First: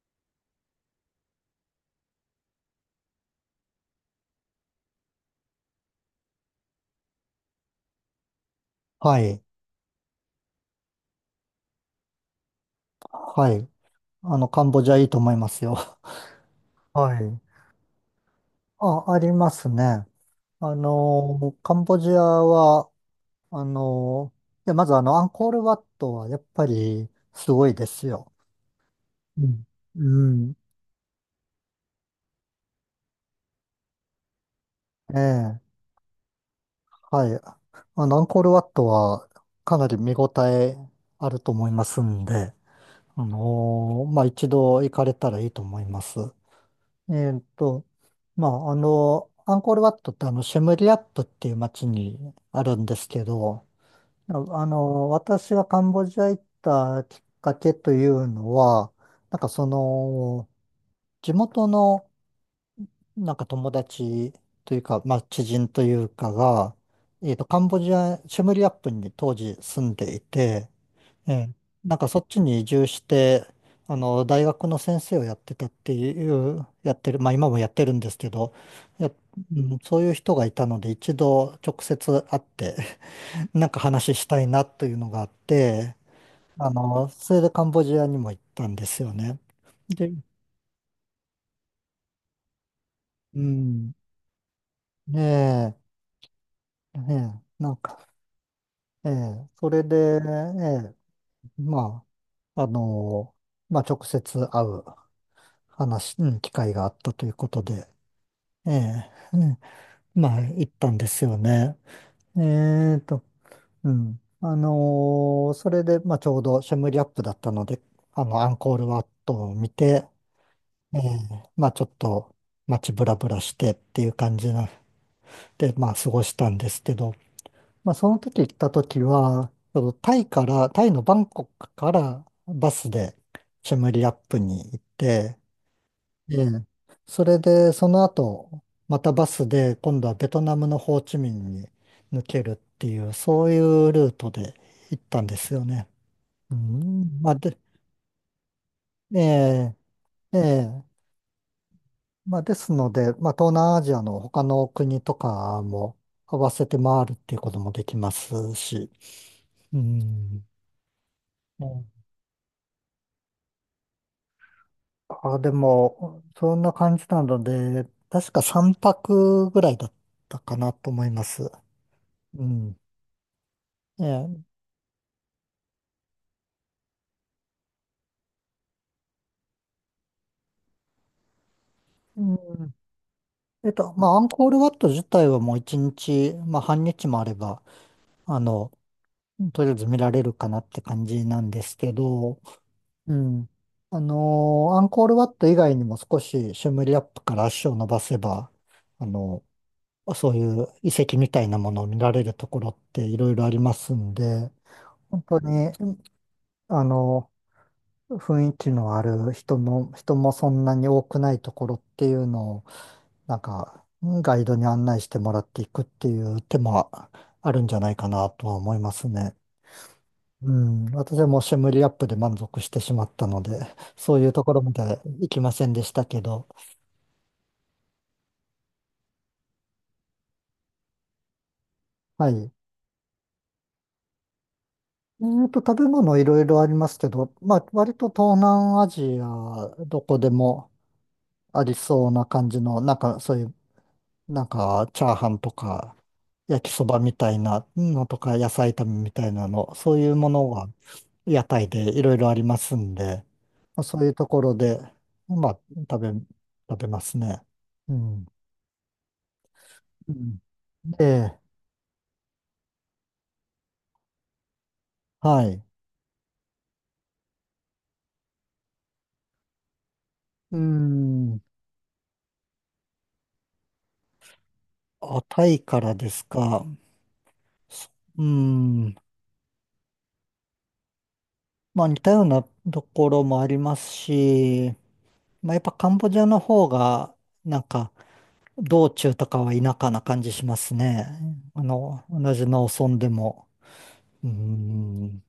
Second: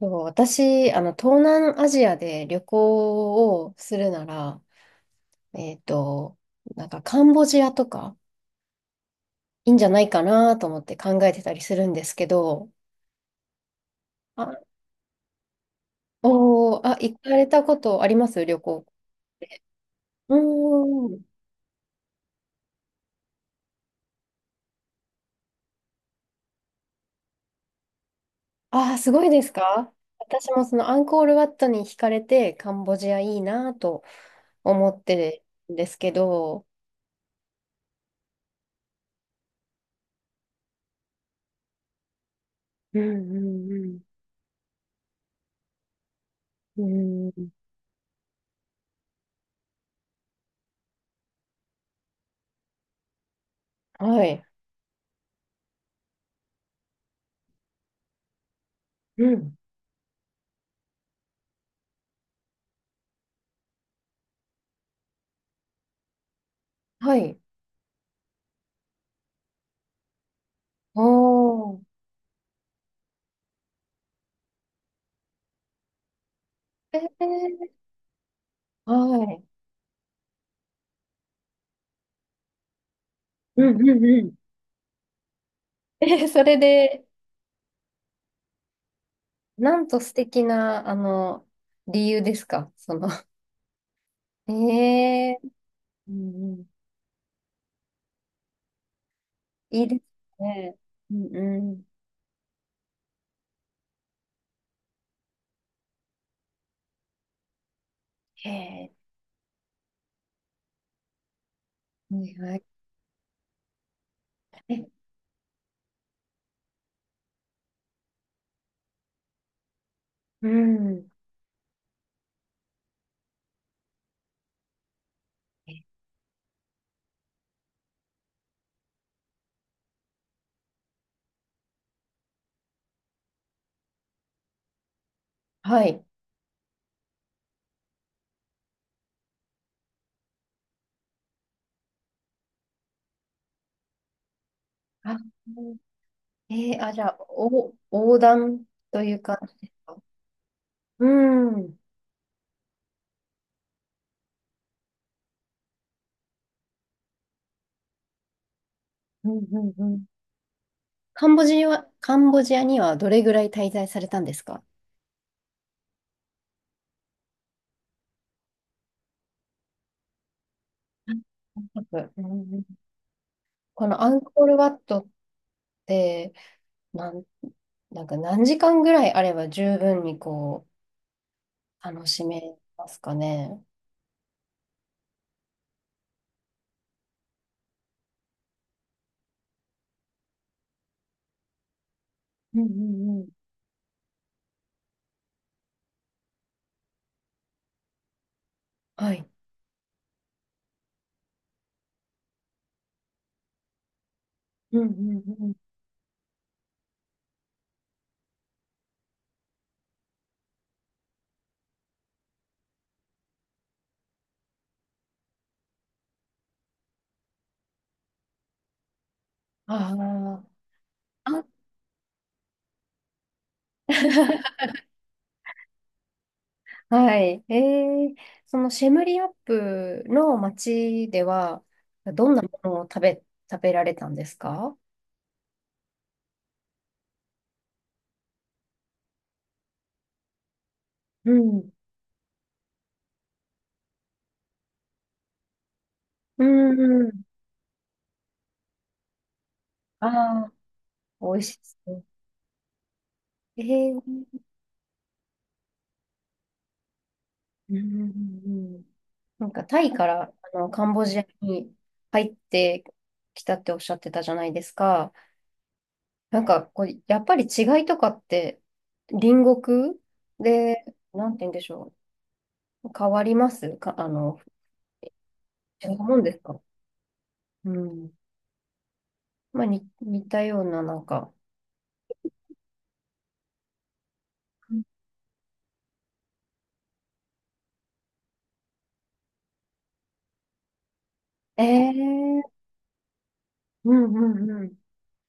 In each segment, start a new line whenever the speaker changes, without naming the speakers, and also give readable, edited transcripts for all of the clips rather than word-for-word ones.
そう私、東南アジアで旅行をするなら、えっと、なんかカンボジアとか
はい。
いいんじゃないかなと思って考えてたりするんですけど、
はい。カン
あ、
ボジアいいと思いますよ。
おー、あ、
は
行か
い。
れたことあります旅行？
あ、ありますね。
うーん。
カンボジアは、あの、いや、まずアンコールワットはやっぱりすごいですよ。
あー、すごいで
う
す
ん。
か？
う
私
ん、
もそのアンコールワットに惹かれてカンボジアいいなと思っ
え
て
え。
るんですけど、
はい。アンコールワットはかなり見応えあると思いますんで、
うんうん
まあ、一度行かれたらいいと思います。
う
え
ん。
ーっ
う
と、まあ、アンコールワットってシェムリアップっていう街にあるんですけど、
ん。はい。
私がカンボジア行ったきっかけというのは、
う
なんか
ん。
その、地元のなんか友達というか、まあ、知人というかが、
はい。
カンボジア、シェムリアップに当時住んでいて、ええ、
おー。
なんかそっちに移住して、大学の先生をやってたっていう、や
え
ってる、まあ今もや
ー
ってるんですけど、
は
や、
い。
うん、そういう人がいたので一度直接会って、
う
なん
ん
か
うん
話
う
し
ん。
たいなというのがあって、
え、それで、
それでカンボジアにも行ったんですよね。
なんと
で、
素敵な、理由ですか、
うん、
ええ、
ね
うんうん。
え、ねえ、なんか、ええ、そ
い
れ
いで
で、え
すね。
え、
うんうん。
まあ、まあ直接会う話、うん、機会があったということで、
へ
え
え、
え、うん、まあ、行ったんですよね。
はい
え
はい。
ーと、うん。
え、
それで、まあ、ちょうどシェムリアップだったので、アンコールワットを見て、
う
え
ん。
え、まあ、ちょっと街ブラブラしてっていう感じなで、
え、
まあ、過ごしたんですけど、まあ、その時行った時は、そのタイから、タイのバンコクからバスでシェムリアップに行って、
はい。
ええ。それで、その後、またバスで、今度はベトナムのホーチミンに抜けるっていう、そういうルートで行っ
あ、
たんですよね。う
えあ、じゃあ、
ん。まあ、で、
横断とい
え
うか、
え、ええ。
うん。うん
まあ、ですので、まあ、東南アジアの他の国とかも合わせて回るっていうこともできますし。
うん
う
うん。
ん。うん、
カンボジアにはどれぐらい滞在されたんですか？
あ、でも、そんな感じなので、確か3泊ぐらいだったかなと思いま
あ、
す。
う
う
ん、
ん。
このアン
え
コ
え、
ールワットって、なん、なんか何時間ぐらいあれば十分にこう、楽
う
しめ
ん。
ますかね？
まあ、アンコールワット自体はもう一日、まあ、半日もあれば、あの、とりあえず見られるかなって感じなんですけど、
うんう
う
んうん。
ん。アンコールワット以外にも少しシュムリアップから足を伸ばせば、あ
はい。
の、そういう遺跡みたいなものを見られるところっていろいろありますんで、
うんうん
本当
うん。
に、あの、雰囲気のある人の、人もそんなに多くないところっていうのを、なんか、ガイドに案内してもらっていくっていう手もあるんじゃないかなとは思いますね。
あ
うん、私
あ。
はもう
あ、
シェムリアップで満足してしまったので、そういうところ まで行きませんでしたけど、
はい。ー、そのシェムリアップの町では、ど
は
んなも
い。
のを食べられたんですか？
食べ物いろいろありますけど、まあ、割と東南アジア、どこでも
う
あ
ん。
りそうな感じの、なんかそういう、なんかチャーハンとか、
う
焼きそば
んう
み
ん。
たいなのとか、野菜炒めみたいなの、そう
あ
いうもの
あ、
が
美味
屋
し
台
そ
でい
う。
ろいろありますんで、
え
まあ、そういうと
ー
ころで、まあ、食べ、食べますね。
うんう
うん。
んうん。なんかタイか
う
ら
ん、
カンボジア
で、
に入ってきたっておっしゃってたじゃないですか。
はい。
なんかこう、やっぱり違いとかって隣国
う
で、なんて
ん。
言うんでしょう？変わりますか、
あ、タイか
違
ら
う
で
もん
す
ですか？
か。
うん。
うん。
まあ、に似たような、なんか。
まあ、似たようなところもありますし、まあ、やっぱカンボジアの方が、なんか、道中とかは田舎な感じしますね。同
え
じ
え、
農村でも。
うんう
う
んうん。
ん。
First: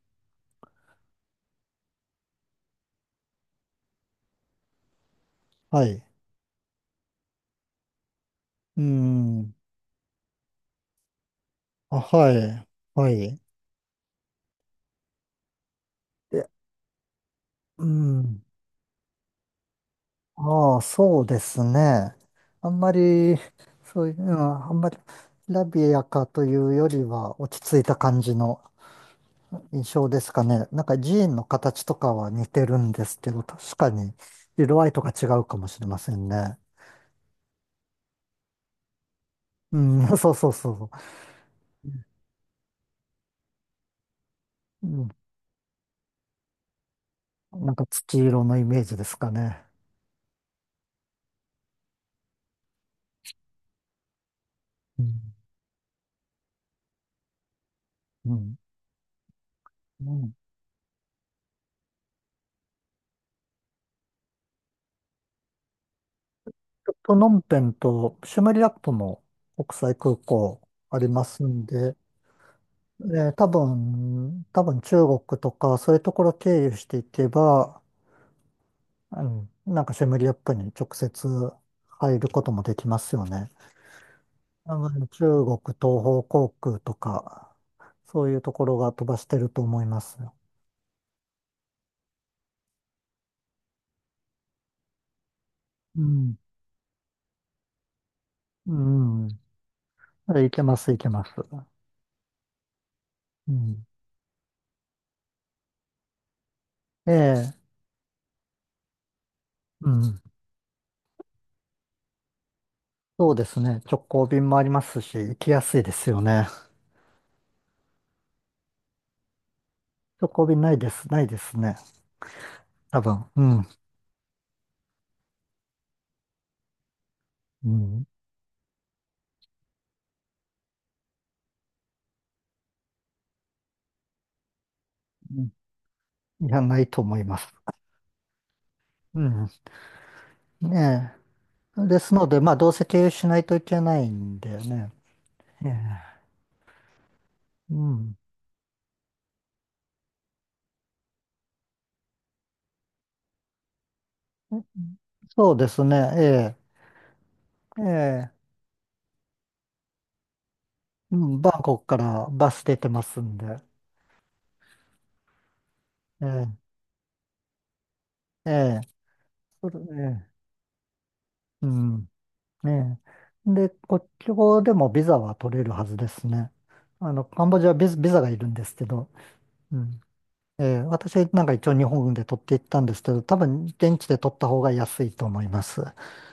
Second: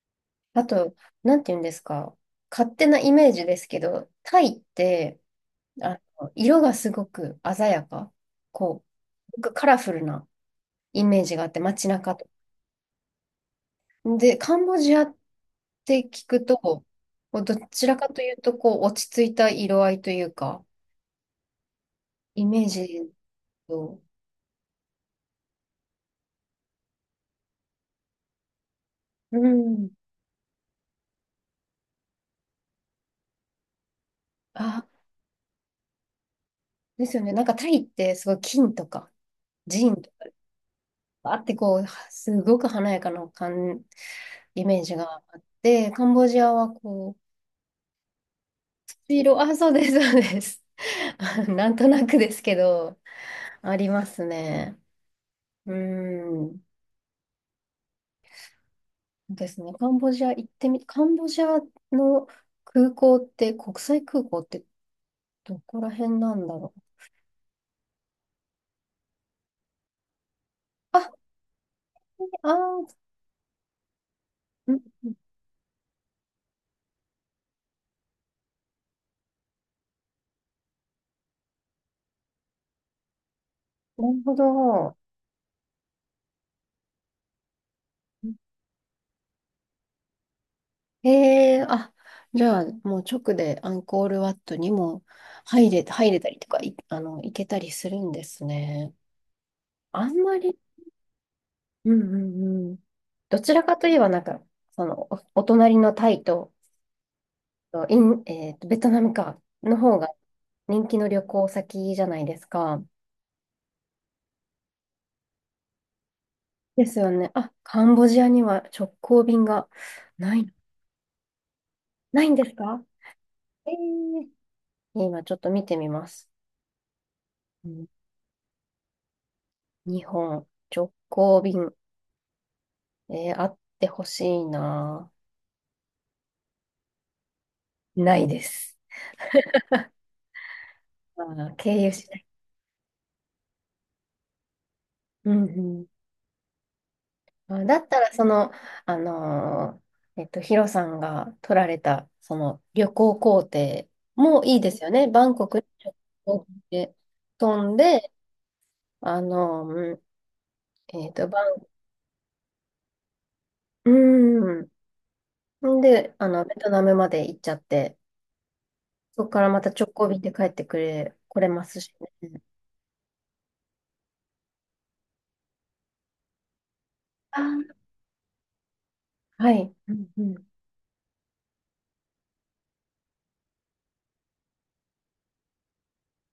あと、なんて言うんですか。勝手なイメージですけど、タイって、
はい。
色がすごく鮮やか。
う
こう、な
ん。
んかカラフルなイメージがあって、街
あ、
中と。
はい。はい。
で、カンボジアって聞くと、ど
う
ちらかという
ん。
と、こう、落ち着いた色合いというか、
ああ、そうですね。
イメー
あんま
ジ
り、
と、
そういう、うん、あんまり、ラビアかというよりは、落ち着いた感じの
う
印
ん、
象ですかね。なんか寺院の形とかは似てるんですけど、確かに、色
あ、
合いとか違うかもしれませんね。
ですよね。なんかタイって、すごい金とか、
う
ジン
ん、
と か、
そうそうそ
あってこう、すごく華やかなイメー
う。う
ジが
ん、
あって、カンボジアはこう、
なんか土色のイメージです
黄
か
色、あ、
ね。
そうです、そうです。なんとなくですけど、ありますね。
うん。
うーん。
うん。
そうですね。
うん、
カンボジアの空港って、国際空港ってどこら辺なんだろう。
プノンペンとシュメリアップも国際空港あり
あ、
ますんで、
あー、
多分、
うん、
中国とかそういうところ経由していけば、うん、なんかシェムリアップに直接入ることもできますよね。
なるほど。
中国東方航空とか、そういうところが飛ばしてると思います。
ええ、あ、じゃあ、もう直でアンコールワットにも
う
入れた
ん、
りとか、い、あの、行けたりするんです
う
ね。
ん、
あんま
い
り、
けます、いけます。
うんうんうん。ど
う
ちらか
ん、
といえば、なんか、その、お隣のタイと、
ええ、
イン、えーと、ベトナムか、の
う
方が
ん、
人気の旅行先じゃないですか。
そうですね。直行便もありますし、行きやすいですよね。
ですよね。あ、カンボジアには直行便が
直
な
行
い、
便ないです、ないですね。
ないんですか？
多分、うん、
えー今ちょっと見てみます。う
う
ん、
ん、
日本直行便、あってほしいな。
うん、いや、ないと思います。
ないです。
うん。ね
あー、経
え。
由
で
し
す
ない。
ので、まあ、どうせ経由しないといけないんだよね。
うん
え
うん、
え。
まあ
う
だったら、
ん。
その、あのヒロさんが取られた、その旅行行程もいいですよね。バンコ
そう
クに
ですね。
直行
え
で飛ん
え。え
で、
え。
うん、
うん。バンコクからバス出てますんで。
うん。で、
え
ベト
え。
ナムまで行っちゃって、
ええ。
そこからまた
それ
直行
え
便で
え。
帰ってくれ、来れま
う
すし
ん。
ね。
ええ。で、国境でもビザは取れるはずですね。
あ
カンボジア
ー、
はビザがいるんですけど。
はい。
う
う
ん。
んうん。
ええ。私なんか一応日本で取っていったんですけど、多分現地で取った方が安いと思います。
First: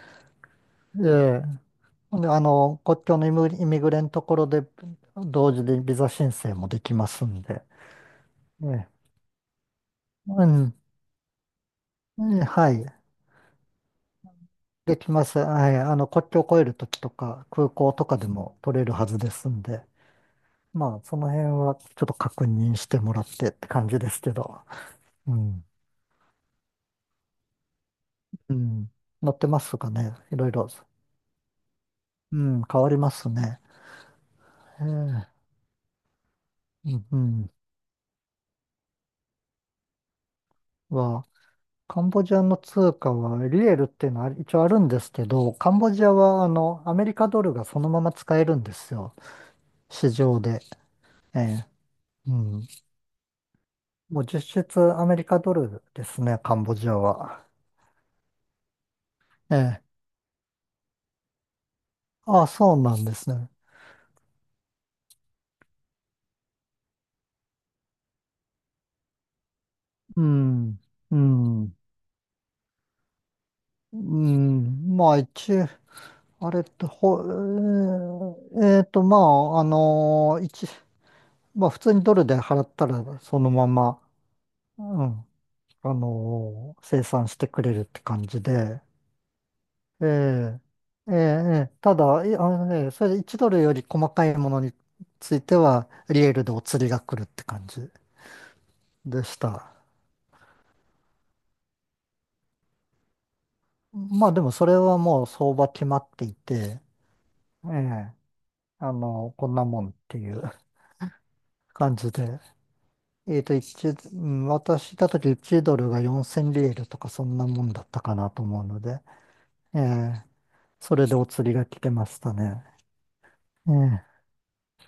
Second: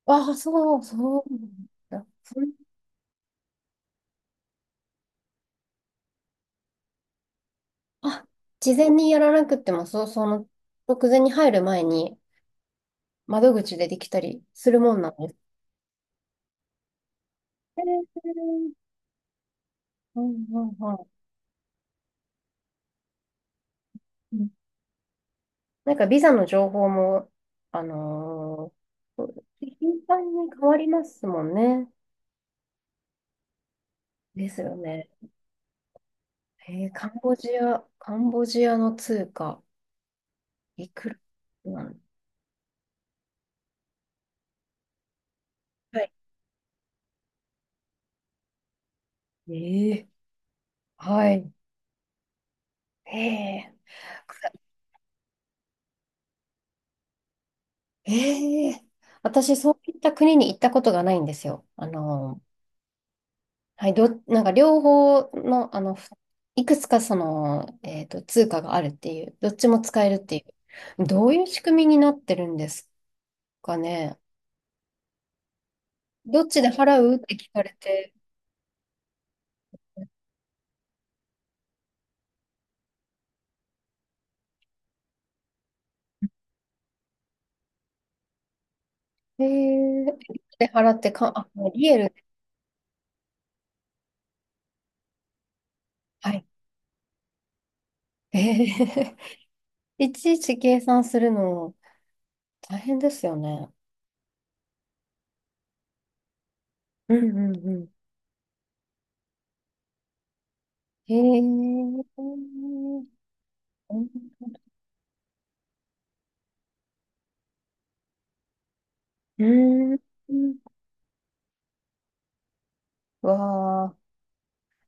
ああ、そう、そう
ええ。
なんだ。
ほんで、
そん
国境のイミグレのところで、同時でビザ申請もできますんで。
あ、
え
事前
え、
にやらなくっても、そう、
うん、
直前に入る前に、
ええ、はい。
窓口でできたりするも
で
んな
き
ん
ま
です。
す。はい。国境を越えるときとか、空
え
港とかでも
ー
取れるはずですんで。
うんうん
まあ、その辺はちょっと確認してもらってって感じですけ
うん。
ど。うん。
なんかビザの情報も、あ
う
の
ん。乗ってますか
頻
ね。
繁
いろ
に
い
変
ろ。
わりますもんね。
うん、変わりますね。
ですよ
え
ね。
え、うん、うん。
カンボジアの通貨、いくら
は、
なん、
カンボジアの通貨はリエルっていうのは一応あるんですけど、カンボ
は
ジ
い。
アはアメリカドルがそのまま使えるんですよ。
えー、
市場で。
は
え
い。
え、うん。
え
も
ー、た
う
くさん、
実質アメリカドルですね、カンボジアは。
えー、
え
私、そう
え。
いった国に行ったことがないんですよ。
ああ、そうなんですね。
はい、なんか両方の、いくつかその、通貨があるっていう、どっちも使える
う
ってい
ん。
う、
う
どういう仕
ん。
組みになってるんですか
う
ね。
ん。まあ一、
どっ
あれ
ち
っ
で
て、
払うっ
ほ、え
て聞かれて、
ーえーと、まあ、あの一、まあ普通にドルで払ったらそのまま、うん。生産してくれるって感じで、
え
え
ー、
え、
で払って
ええ、
か、あ、も
え
う
え、
リ
た
エル、
だ、いあのね、それ1ドルより細かいものについては、リ
は
エール
い。
でお釣りが来るって感じ
え
でした。
いちいち計算するの大変ですよね。
まあでもそれはもう相場決まっていて、
うんうん
え
うん。
え、こんなもんっていう
え
感じで、
ー、
う
う
ん、私いた時1ドルが4000リエールとかそんなもんだったかなと思うので、え
ん、
え、
うん、
それでお釣りが来てましたね。
わ
ええ、
ー、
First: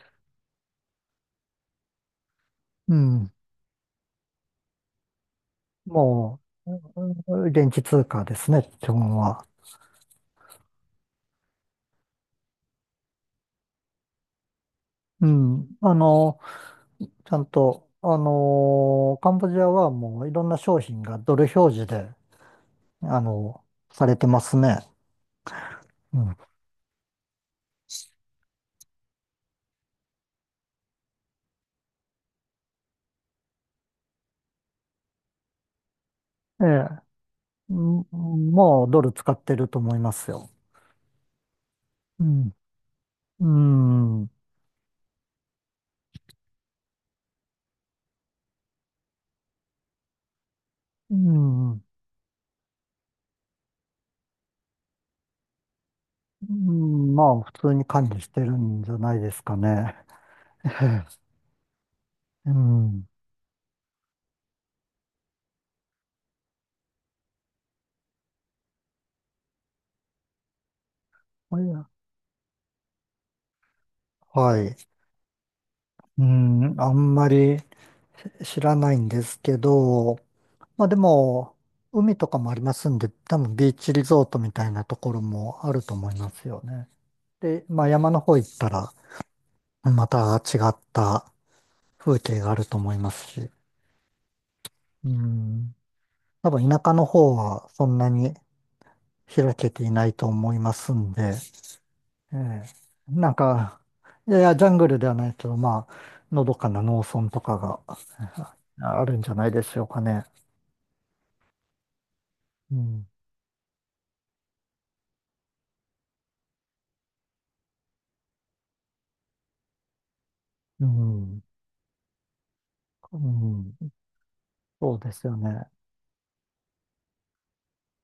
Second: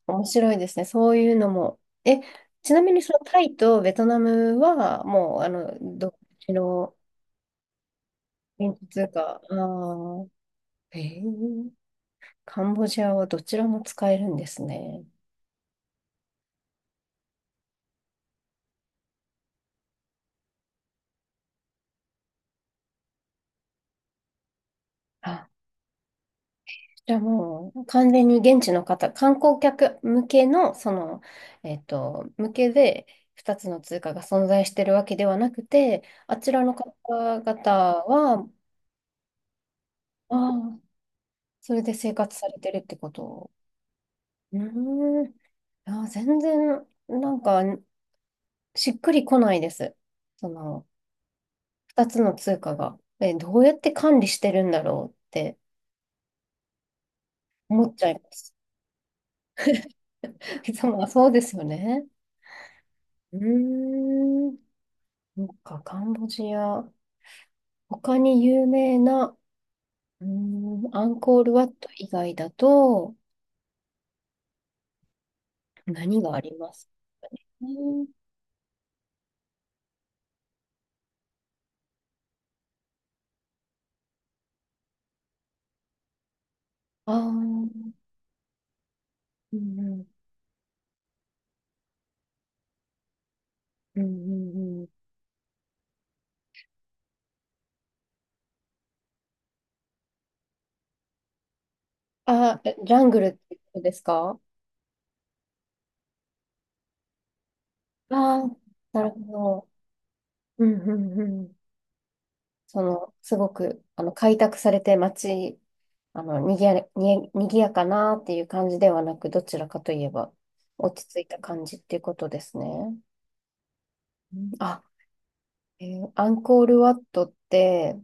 面白いですね、そういうのも。え、ちなみ
う
にその
ん。
タイとベトナムは、もう、どっ
も
ちの
う、現地通貨ですね、
現
基
地通
本
貨、
は。
あー、えーカンボジアはどちらも使えるんですね。
うん。ちゃんと、カンボジアはもういろんな商品がドル表示で、あの、されてますね。
あ、
うん。
じゃあもう、完全に現地の方、観光客向けの、向けで、2つの通貨が存在してるわけではなくて、あちら
え
の方
え。
々
ん
は、
もうドル使ってると思います
あ
よ。
あ、それで生
う
活さ
ん。
れてるってこ
う
と。
ん。う
うーん、あー、全然、なんか、しっくりこないです。その、
ん。
二つの通貨が。え、どうやって管理してるんだろうって
うん、まあ、普通に
思っち
管
ゃいま
理してる
す。
んじゃないですかね。
いつも、そうですよね。
うん。
うーん。なんか、カンボジア、他に有名な、うーアンコール
い
ワッ
や、
ト以外だと、
はい。
何
う
がありま
ん、
す
あんまり
かね？
知らないんですけど、まあでも、海とかもありますんで、多分ビーチリゾートみたいなところもあると思いますよね。
ああ、う
で、まあ
ん、
山の方行ったら、
うん、
また違った風景があると思いますし、
うんうんうん。
うん、多分田舎の方はそんなに開けていないと思いますんで、え
あ
え、
ー、ジャングル
な
っ
ん
てこと
か、
です
いや
か？
いや、ジャングルではないけど、まあ、のどかな農村とかが
ああー、な
あ
る
るんじ
ほ
ゃないで
ど。
しょうかね。
うんうんうん。
う
そ
ん、
の、すごく、開拓されて街、にぎやかなっていう感じではなく、どちらかといえば、
う
落ち着いた
ん、
感じっていうことですね。
うん、
うん、あ、
そうですよね。
アンコールワットって、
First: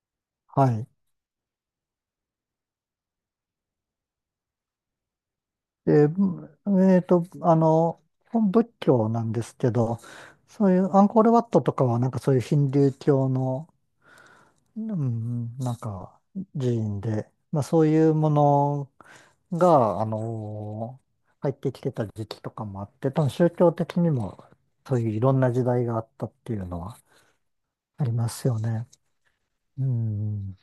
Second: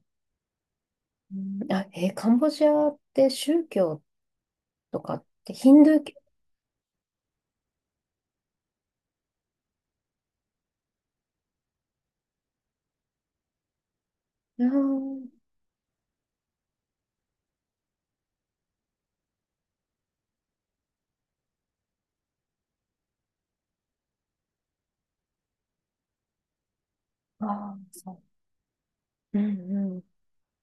はい。
うん、あ、カンボジアって宗教とかってヒンドゥー
で、
教？
えっと、あの、仏教なんですけど、そういうアンコールワットとかは、なんかそういうヒンドゥー教の、う
あ
ん、なんか寺院で、まあそういうものが、入ってきてた時期とかもあって、多分宗教的にもそういういろんな時代があったっていうのは
ー、あー、
あり
そ
ますよね。
う。う
う
んうん。こ
ん。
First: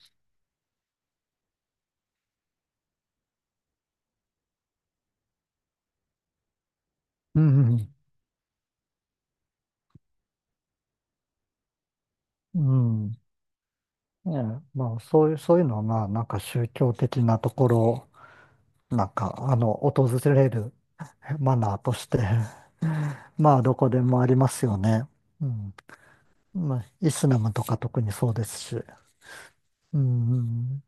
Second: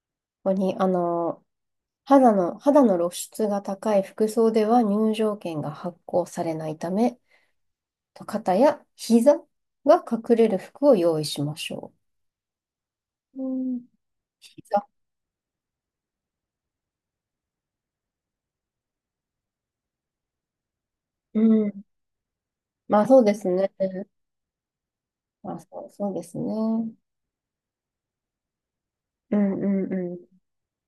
こに、肌の露出が高い服装では入場券が発行されないため、
うん。
と肩や膝が隠れる服を用意しましょ
うん。ね
う。うん。
え、
膝。
まあ、そういうのは、まあ、なんか宗教的なところ、なんか、訪れる
う
マナー
ん。
として、
まあそう です
まあ、
ね。
どこでもありますよね。う
まあ
ん。
そう、そうです
まあ、
ね。
イスラムとか特にそうですし。
うんうん
う
うん。
ん。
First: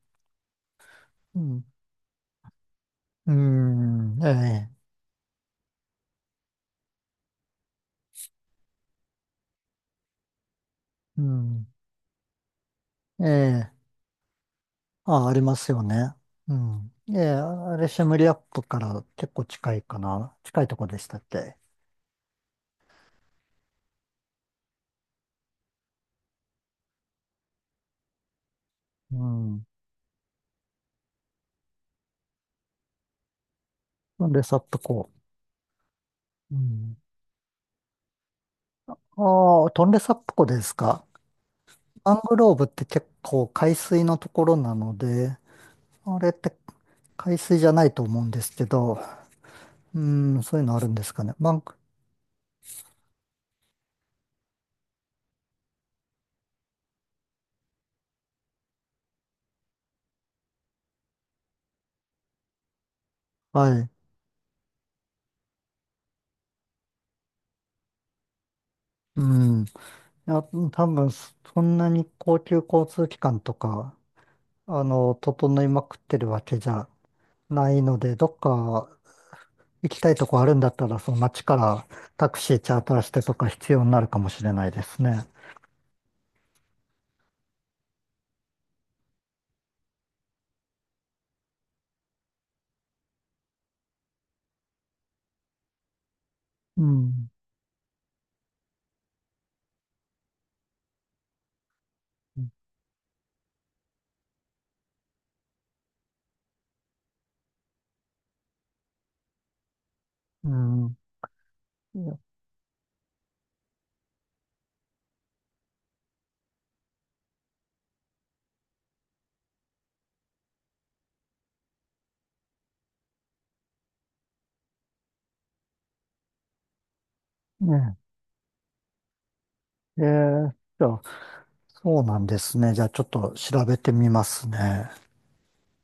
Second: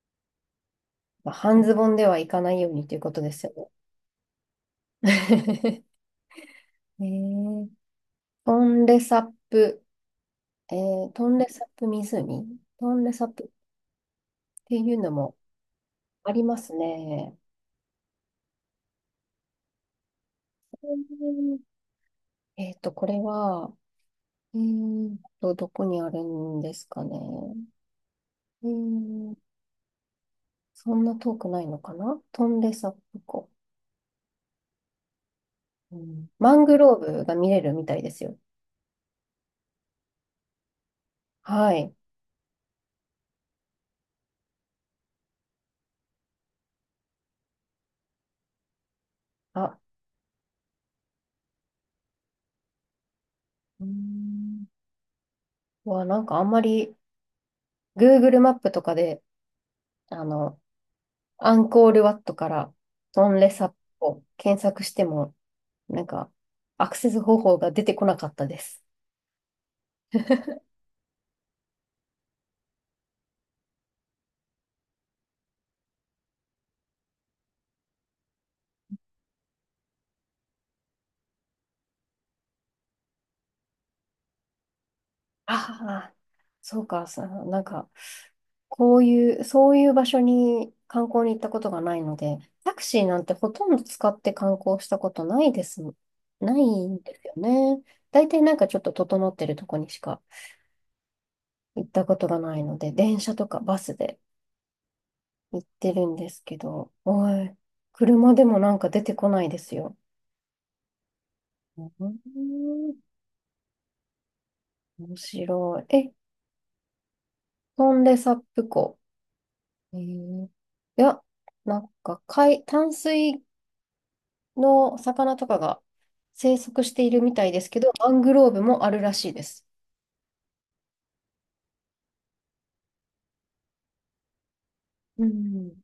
まあ、
う
半
ん。
ズボンではいかないようにということで
う
すよね。
ん。うん、ええ。
えー、トンレサップ、
う
トンレサ
ん。
ップ湖、トンレ
え
サップっ
え。
ていうの
あ、あ
も
りますよね。
あり
う
ます
ん。ええ、
ね。
あれ、シェムリアップから結構近いかな。近いとこ
う
でしたっけ。
ん、これは、どこにあるんですかね。え
う
ー
ん。
そんな遠くないのかな、トンレサ湖。
トンレサップ湖。
うん、マ
う
ングロ
ん。
ーブが見れるみたいですよ。
ああ、トンレサップ湖ですか。
はい。
マングローブって結構海水のところなので、あれって海水じゃないと思うんですけど、
あ、
うん、そういうのあるんですかね。マング、
うーんわ、なんかあんまり Google マップとかで、あの、アンコールワットからトンレ
は
サ
い。
を検索しても、なんかアクセス方法が出てこなかったです。
うん。いや、多分、そんなに高級交通機関とか、整いまくってるわけじゃないので、どっか行きたいとこあるんだったら、その街からタクシーチャーターしてとか必要になるかもしれないですね。
ああ、そうか、なんかこういう、そういう場所に観光に行ったことがないので、タクシーなんてほとんど使って観光したことないです。な
う
いんです
ん。
よね。大体なんかちょっと整ってるとこにしか行ったことがないので、電車とかバスで行ってるんですけど、車でもなんか出てこないですよ。
うん。
う
いや、
ん、面白い。え、トンレサップ湖。えーいや、なんか海、淡水の魚とかが生息しているみたいです
ね
けど、マングローブもあるらしいです。
え。じゃあ、そうなんですね。じゃあ、ちょっと調べてみますね。
うん。